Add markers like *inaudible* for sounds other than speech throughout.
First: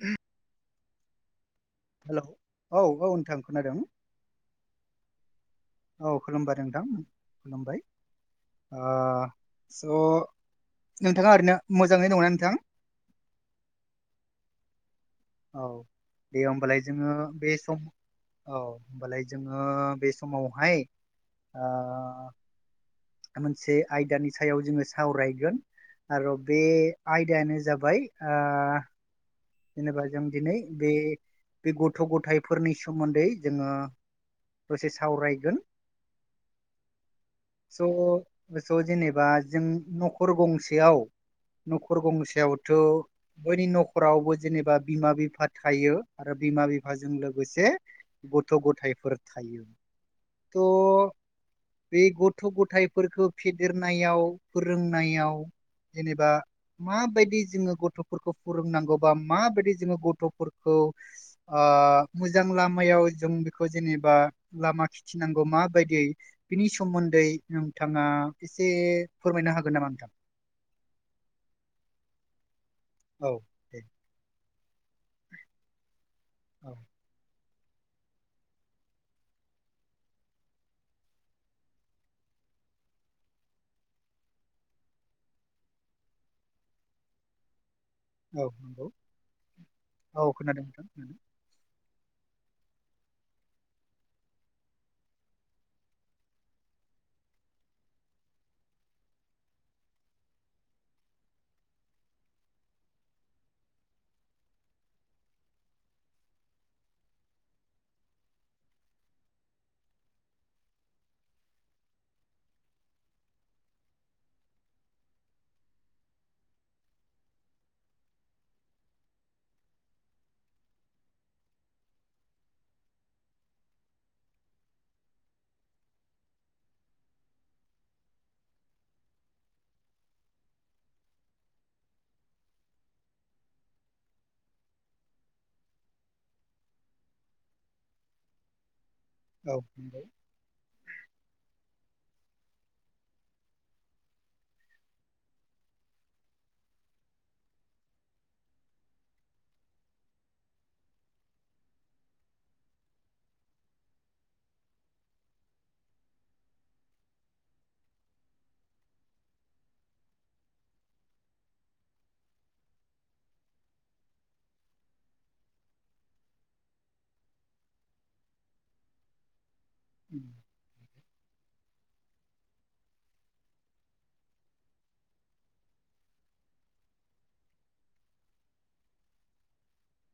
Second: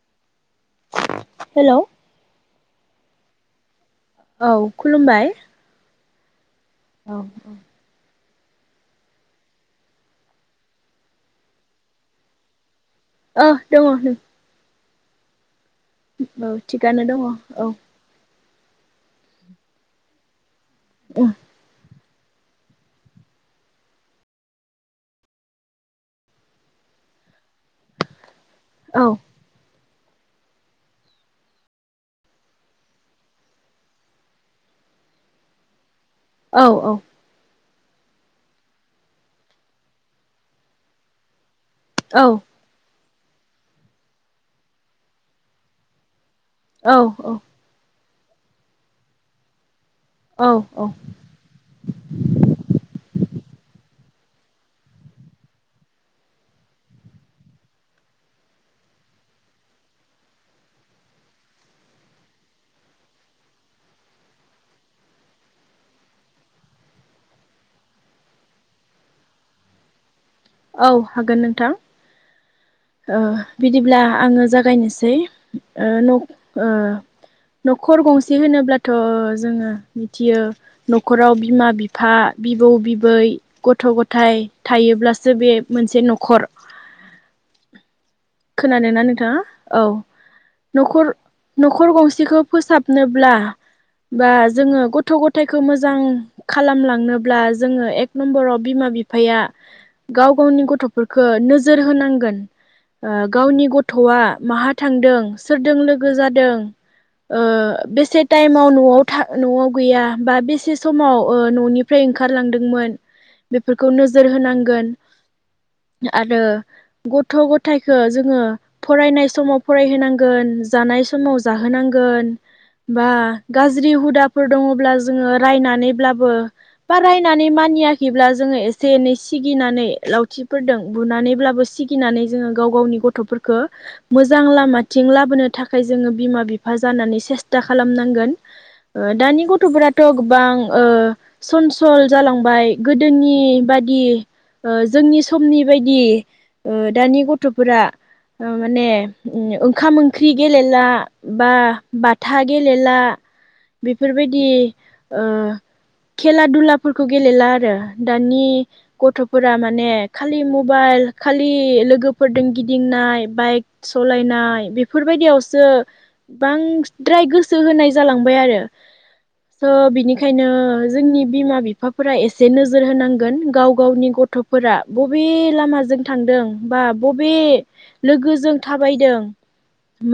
ह hello hello औ औ नोंथां खोनादों। औ खुलुमबाय। औ खुलुमबाय नोंथां ओ खुलुमबाय। ओ स' नोंथाङा ओरैनो मोजाङै दंना नोंथां? ओ दङ नै। औ दे होमबालाय थिगानो जोङो दङ बे औ सम औ होमबालाय जोङो बे समावहाय उम आ मोनसे आयदानि सायाव जोङो सावरायगोन। आरो बे आयदायानो जाबाय ओ औ जेनेबा जों दिनै बे बे गथ' गथायफोरनि सोमोन्दै जोङो दसे सावरायगोन। औ औ। स' स' जेनेबा जों नखर गंसेयाव न'खर औ गंसेयावथ' बयनि न'खरावबो जेनेबा बिमा बिफा थायो‌ आरो बिमा औ बिफाजों लोगोसे गथ' गथायफोर थायो। औ औ। थ' बे गथ' गथायफोरखौ फेदेरनायाव फोरोंनायाव जेनेबा माबायदि जोङो गथ'फोरखौ फोरोंनांगौ बा माबायदि जोङो गथ'फोरखौ खौ ओ मोजां लामायाव जों बेखौ जेनेबा लामा खिथिनांगौ मा बायदियै बिनि सोमोन्दै नोंथाङा एसे फोरमायनो हागोन नामा नोंथां? औ हागोन नोंथां ओ औ दे बिदिब्ला आङो जागायनोसै। जै ओ न' ओ औ न'खर गंसे होनोब्लाथ' जोङो मिथियो न'खराव बिमा बिफा बि बिबौ बिबै गथ' गथाय थायोब्लास सो बे मोनसे न'खर औ नंगौ खोनादोंना नोंथाङा औ खोनादों नोंथां न'खर खोनादों न' खर गंसेखौ फोसाबनोब्ला बा जोङो गथ' गथायखौ मोजां खालामलांनोब्ला जोङो एक नम्बराव बिमा बिफाया गाव गावनि गथ'फोरखौ नोजोर होनांगोन ओ गावनि गथ'आ माहा थांदों सोरदों लोगो जादों ओ बेसे टाइमाव न'आव था न'आव गैया बा बेसे समाव ओ न'निफ्राय ओंखारलांदोंमोन बेफोरखौ नोजोर होनांगोन। *inaudible* आरो गथ' गथायखो जोङो फरायनाय समाव फरायहोनांगोन जानाय समाव जाहोनांगोन। बा गाज्रि हुदाफोर दङब्ला जोङो रायनानैब्लाबो बा रायनानै मा नियाखैब्ला जोङो एसे एनै सिगिनानै लावथिफोरदों बुनानैब्लाबो सिगिनानै जोङो गाव गावनि गथ'फोरखो मोजां लामा थि थिं लाबोनो थाखाय जोङो बिमा बिफा जानानै सेस्था खालामनांगोन। ओ दानि औ गथ'फ्राथ' नंगौ गोबां ओ सनस सल जालांबाय गोदोनि बादि ओ जोंनि समनि बायदि ओ दानि गथ'फोरा ओ माने ओंखाम ओंख्रि गेलेला बा बाथा गेलेला बेफोरबायदि ओ खेला दुलाफोरखौ गेलेला आरो दानि गथ' फोरा माने खालि मबाइल खालि लोगोफोरदों गिदिंनाय बाइक सलाय नाय बेफोरबायदियावसो बांसिद्राय गोसो होनाय जालांबाय आरो। *inaudible* स' उम। बिनिखायनो जोंनि बिमा बिफाफोरा एसे नोजोर होनांगोन गाव गावनि गथ थ'फोरा बबे लामाजों थांदों बा बबे लोगोजों थाबायदों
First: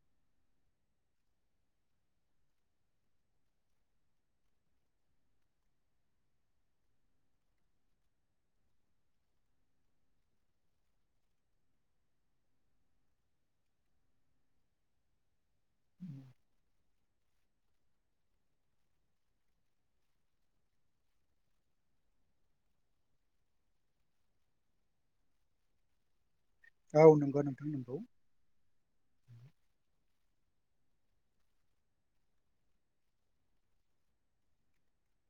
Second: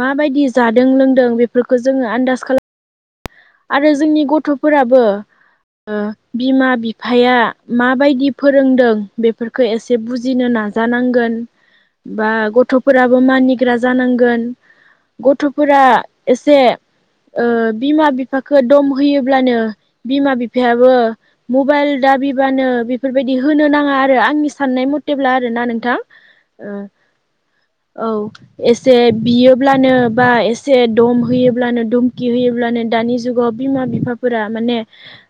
माबायदि जादों लोंदों बेफोरखौ जोङो आन्दाज खाला आरो जोंनि गथ'फोराबो ओ बिमा बिफाया माबायदि फोरोंदों बेफोरखौ एसे बुजिनो ना जानांगोन बा गथ'फोराबो मानिग्रा जानांगोन गथ' फोरा एसे ओ बिमा बि फाखो दम होयोब्लानो बिमा बिफायाबो मबाइल दाबिबानो बेफोरबायद दि होनो नाङा आरो आंनि साननाय मथेब्ला आरो ना नोंथां। ओ औ नंगौ नोंथां नंगौ औ एस से बियोब्लानो बा एसे दम होयोब्लानो दुमकि होयोब्लानो दानि जुगाव बिमा बिफाफोरा माने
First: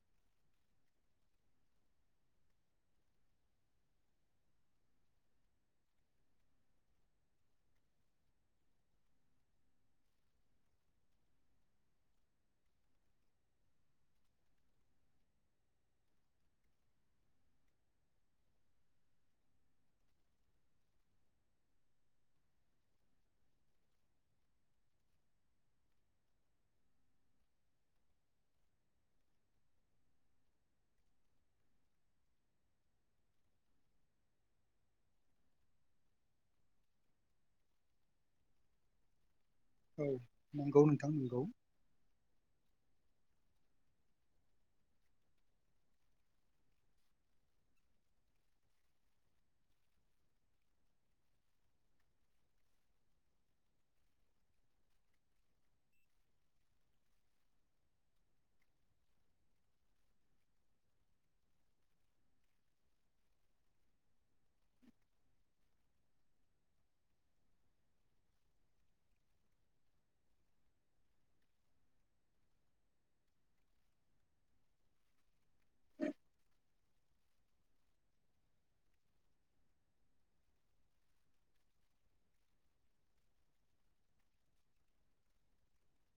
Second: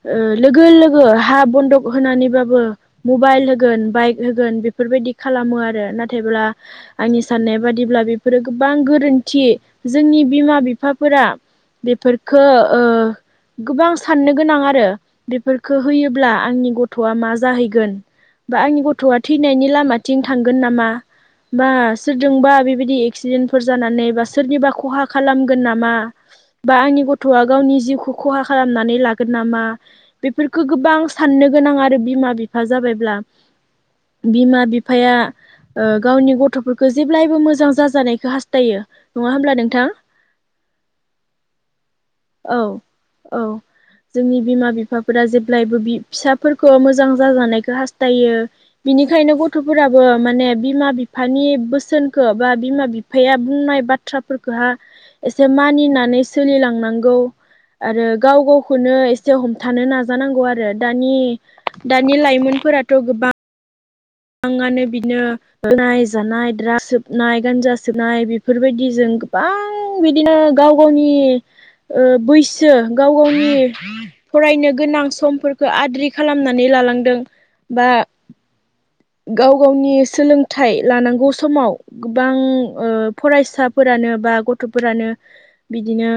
ओ लोगो लोगो हा बन्दक होनानैबाबो मबाइल होगोन बाइक होगोन बेफोरबायदि खालामो आरो नाथायब्ला आंनि साननाय बादिब ब्ला बेफोरो गोबां गोरोन्थि जोंनि बिमा बिफाफोरा बेफोरखो ओ *inaudible* गोबां साननो गोनां आरो बेफोरखो होयोब्ला आंनि गथ'आ मा जाहैगोन। बा आंनि गथ'आ थैनायनि लामाथिं थांगोन नामा? बा सोरजोंबा बेबायदि एक्सिडेन्टफोर जानानै बा सोरनिबा खहा खालामगोन नामा? बा आंनि गथ'आ गावनि जिउखौ खहा खालामनानै लागोन नामा बेफोरखो गोबां साननो गोनां आरो बिमा बि फा जाबायब्ला बिमा बिफाया ओ गावनि गथ'फोरखौ जेब्लायबो मोजां जाजानायखौ हास्थायो नङा होमब्ला नोंथां औ नंगौ नोंथां नंगौ। औ औ जोंनि बिमा बिफाफोरा जेब्लायबो बि फिसाफोरखौ मोजां जाजानायखौ हास्थायो बिनिखायनो गथफोराबो माने बिमा बिफानि बोसोनखौ बा बिमा बिफाया बुंनाय बा बाथ्राफोरखौहा एसे मानिनानै सोलिलांनांगौ आरो गाव गावखौनो एसे हमथानो नाजानांगौ आरो दानि दानि लाइफ मोनफोराथ गोबां ङानो बिदनो लोनाय जानाय द्राग्स सोबनाय गान्जा सोबनाय बेफोरबायदि जों गोबां बिदिनो गाव गावनि ओ बैसो गाव गावनि फरायनो गोनां समफोरखौ आद्रि खालामनानै जालांदों बा गाव गावनि सोलोंथाइ लानांगौ समाव गोबां ओ फरायसाफोरा नों बा गथ'फोरानो बिदिनो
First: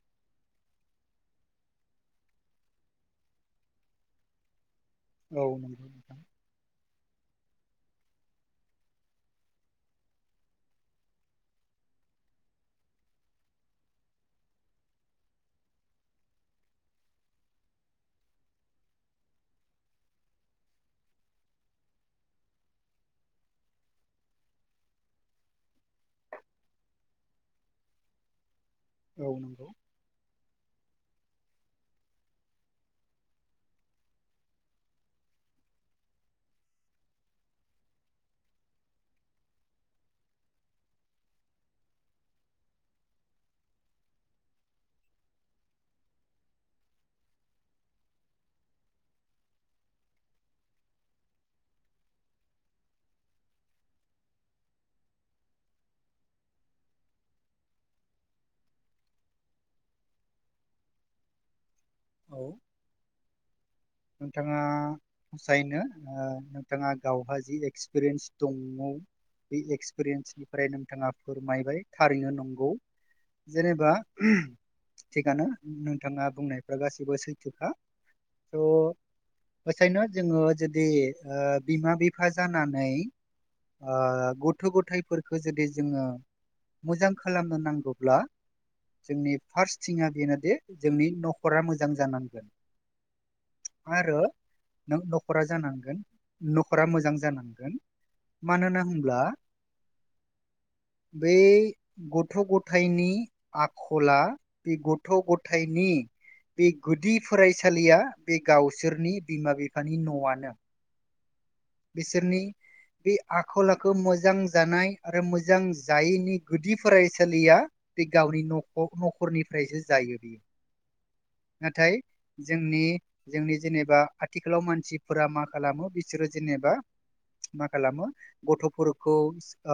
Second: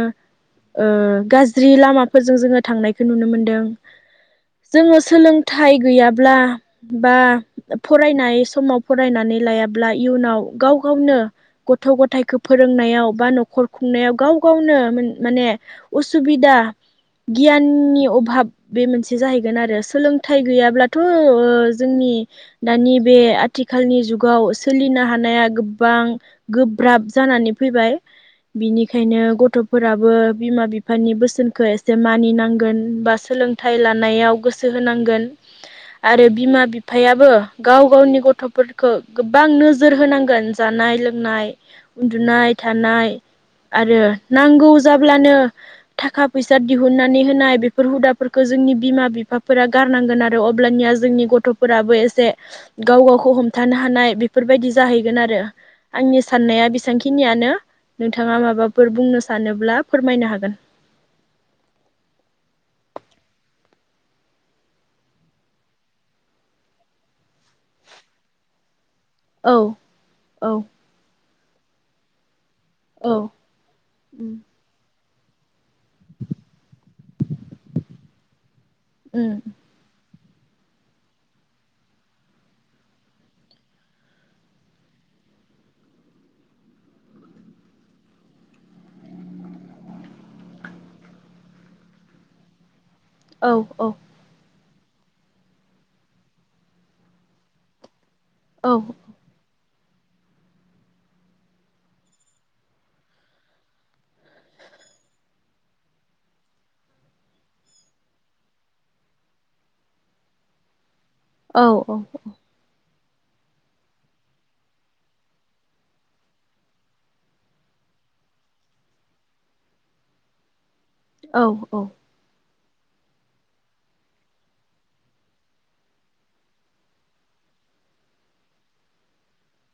ओ गाज्रि लामाफोरजों जोङो थांनायखौ नुनो मोनदों। जोङो औ सोलोंथाइ नंगौ नोंथां गैयाब्ला बा फरायनाय समाव फरायनानै लायाब्ला इयुनाव गाव गावनो गथ' गथाइखौ फोरोंनायाव बा न'खर खुंनायाव गाव गावनो माने उसुबिदा दा गियाननि अभाब बे मोनसे जाहैगोन आरो सोलोंथाइ गैयाब्लाथ' ओ जोंनि नि दानि बे आथिखालनि जुगाव सोलिनो हानाया गोबां गोब्राब जानानै फैबाय बिनिखायनो औ नंगौ गथ'फोराबो बिमा बिफानि बोसोन खौ एसे मानिनांगोन बा सोलोंथाइ लानायाव गोसो होनांगोन। आरो बिमा बिफायाबो गाव गावनि गथ'फोरखौ गोबां नोजोर होनांगोन जानाय लोंनाय उन्दुनाय थानाय आरो नांगौ जाब्लानो थाखा फैसा दिहुननानै होनाय बेफोर हुदाफोरखौ जोंनि बिमा बिफाफोरा गारनांगोन आरो अब्लानिया जोंनि गथ'फोराबो एसे गाव गावखौ हमथानो हानाय बेफोरबायदि जाहैगोन आरो आंनि साननाया बेसांखिनियानो नोंथाङा माबाफोर बुंनो सानोब्ला फोरमायनो हागोन। औ। नोंथाङा फसायनो नोंथाङा गावहाय जि एक्सपिरियेन्स दङ औ बे औ एक्सपिरियेन्सनिफ्राय नोंथाङा फोरमायबाय थारैनो नंगौ औ जेनेबा उम थिगानो नोंथाङा बुंनायफ्रा गासिबो सैथोखा। थ' उम। बेखायनो जोङो जुदि ओ बिमा बिफा जानानै ओ गथ' गथायाइफोरखौ जुदि जोङो मोजां खालामनो नांगौब्ला जोंनि फार्स्ट थिंआ बेनोदि जोंनि न'खरा मोजां जानांगोन। औ औ। आरो नों न'खरा जानांगोन न'खरा मोजां जानांगोन मानो औ होनना होनब्ला *inaudible* बै गथ' गथाइनि आखला बे गथ' गथायनि बे गुदि फरायसालिया बे गावसोरनि बिमा बिफानि न'आनो औ औ औ। बिसोरनि बे आखल आखु मोजां जानाय आरो मोजां जायैनि गुदि फरायसालिया बे गावनि नख न'खरनिफ्रायसो जायो बियो। औ औ। जोंनि जोंनि जेनेबा आथिखालाव मानसिफोरा मा खालामो बिसोरो जेनेबा मा खालामो गथ'फोरखौ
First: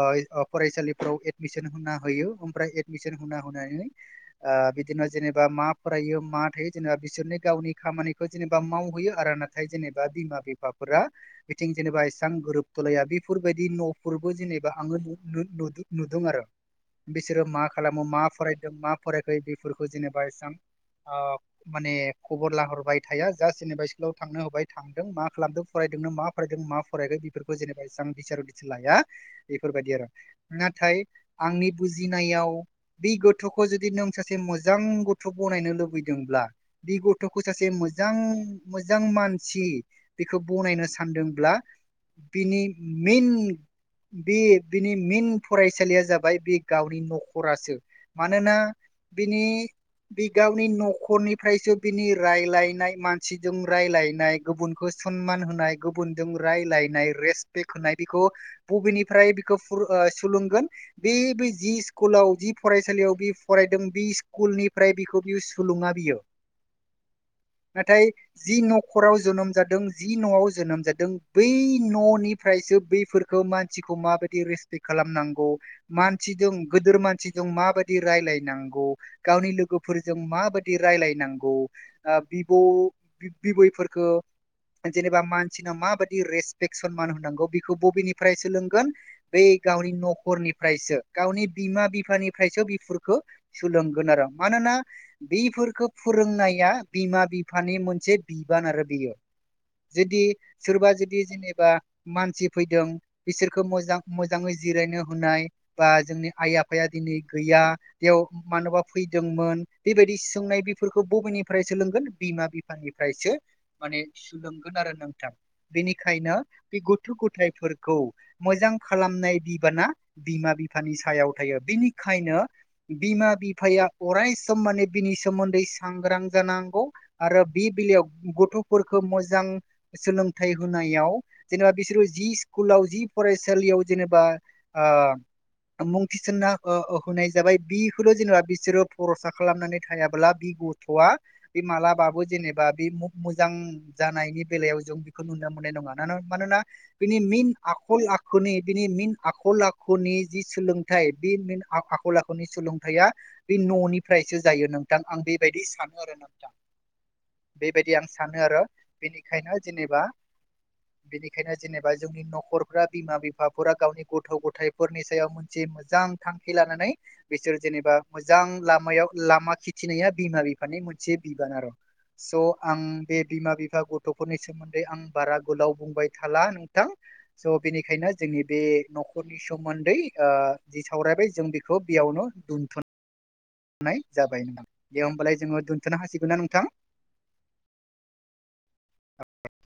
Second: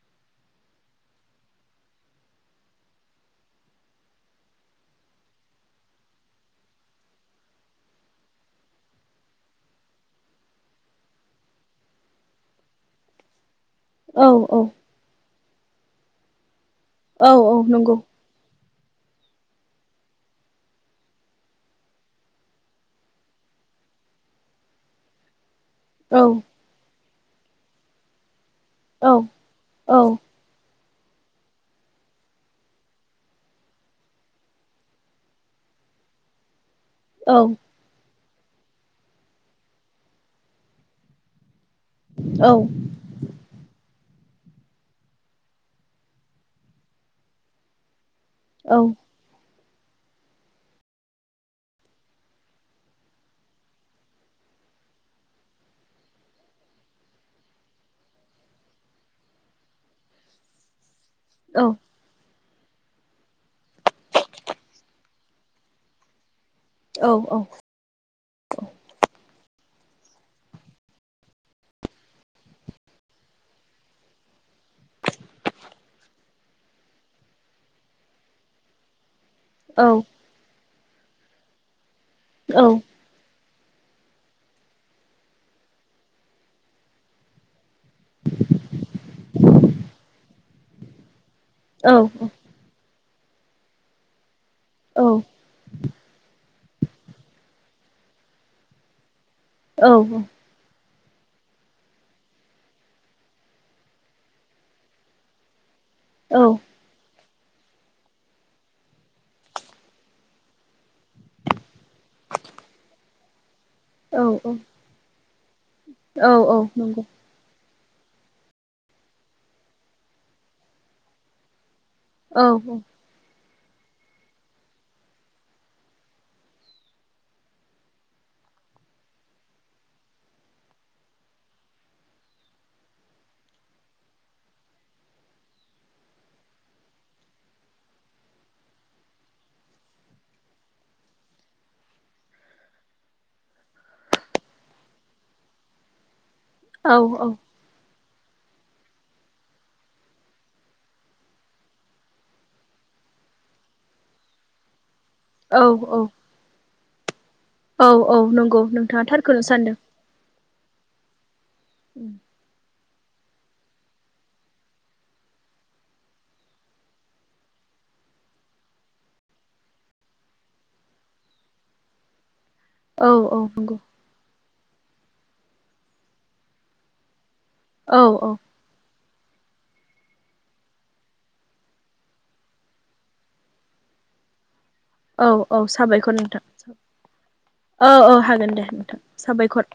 ओ फरायसालिफोराव एदमिसन होना होयो ओमफ्राय एडमिसन हना होनानै ओ बिदिनो जेनेबा मा फरायो मा थायो जेनबा बिसोरनि गावनि खामानिखौ जेनेबा मावहैयो आरो नाथाय जेनेबा बिमा बिफाफोरा बिथिं जेनेबा एसां गोरोबथलाया बेफोरबायदि न'फोरबो औ जेनेबा आङो नु-नु-नुदों आरो औ बिसोरो औ मा नंगौ खालामो मा फरायो। जों मा फरायखो बेफोरखौ जेनबा एसां ओ माने खबर लाहरबाय थाया जास्ट जेनेबा स्कुलाव थांनो होबाय थांदों मा खालामदों फरायदोंनो औ मा फरायदों मा फरायखो बेफोरखौ जेनेबा एसेबां बिसार उदिस लाया औ बेफोरबायदि आरो औ नाथाय आंनि बुजिनायाव बे गथ'खौ जुदि नों सासे मोजां गथ' बनायनो लुबैदों ब्ला बे गथ'खौ औ औ सासे मोजां मोजां मानसि बेखौ बनायनो सान सानदोंब्ला औ बिनि मेन बे बिनि मेन फरायसालिया जाबाय बे गावनि न'खरासो। मानोना औ बिनि बि गावनि न'खरनिफ्रायसो बिनि रायलायनाय मानसिजों रायलायनाय गुबुन खो सनमान होनाय गुबुनजों रायलायनाय रेसपेक्ट होनाय बेखौ बबेनिफ्राय बेखौ फुर ओ सुलोंगोन। बे बै औ जि स्कुलाव जि फरायसालियाव बि फरायदों बि स्कुलनिफ्राय बिखौ बियो सुलुङा बियो। औ नाथाय जि न'खराव जोनोम जादों जि न'आव जोनोम जादों बै न'निफ्रायसो बैफोरखौ मानसिखौ माबायदि रेसपेक्ट खालामनांगौ मानसिजों गोदोर मानसिजों माबायदि रायलायनांगौ गावनि लोगोफोरजों माबादि रायलायनांगौ ओ बिबौ बिबैफोरखौ जेनेबा मान सिनो माबादि रेसपेक सनमान होनांगौ बेखौ बबेनिफ्राय सोलोंगोन बे गावनि न'खरनि फ्रायसो गावनि बिमा औ बिफानिफ्रायसो बिफोरखौ सोलोंगोन आरो। मानोना बेफोरखौ फोरोंनाया बिमा बिफानि मोनसे बिबान आरो बेयो। औ जुदि बुं। सोरबा जुदि जेनेबा मानसि फैदों बिसोरखो मोजां मोजाङै जिरायनो होनाय बा जोंनि आइ आफाया दिनै गैया बेयाव मानोबा फैदोंमोन बेबायदि सोंनाय बिफोरखौ बबेनिफ्राय सोलोंगोन बिमा बिफानिफ्रायसो माने औ सोलोंगोन आरो नों थां बेनिखायनो औ बे नंगौ गथ' गथायफोर खौ मोजां खालामनाय बिबाना बिमा बिफानि सायाव थायो बिनि खायनो औ बिमा बि फाया अराय सम माने बिनि सोमोन्दै सांग्रां जानांगौ आरो बि बिलायाव गथ' फोरखौ मोजां सोलोंथाइ होनायाव जेनेबा बिसोरो जि स्कुलाव जि फरायसालियाव जेनेबा ओ ओ मुं थिसनना ओ होनाय जाबाय बिखौल' जेनेबा बिसोरो भरसा खालामनानै थायाब्ला बि गथ'वा बे मालाबाबो जेनेबा बे मु मोजां जानायनि बेलायाव जों बेखौ नुनो मोननाय नङा मानोना औ बिनि मेन आखल आ आखुनि बिनि मेन आखल आखुनि जि सोलोंथाइ बे मेन आ आखल आखुनि सोलोंथाइया बे न'निफ्रायसो जायो नोंथां आं औ बेबायदि सानो आरो नोंथां। औ बेबायदि आं औ सानो नंगौ आरो नोंथाङा थार बेनिखायनो जेनेबा बिनिखायनो जेनेबा जोंनि न'खर बिमा बिफाफोरा गावनि गथ' गथायफोरनि सायाव मोनसे मोजां थांखि लानानै बिसोरजों जेनेबा मोजां लामायाव लामा खिथिनाया बिमा बिफानि मोनसे बिबान आरो स' आं औ बे औ बिमा नंगौ बिफा गथ' सोमोन्दै आं बारा गोलाव बुंबाय थाला नोंथां स' औ बेनिखायनो औ जोंनि बे न'खर फोरनि सोमोन्दै ओ जि सावरायबाय जों बेखौ बेयावनो दोनथ'नो नाय जाबाय नोंथां। औ-औ जोङो दोनथ'नो साबायखर हासिगोन ना नोंथां औ-औ हागोन दे नोंथां। साबायखर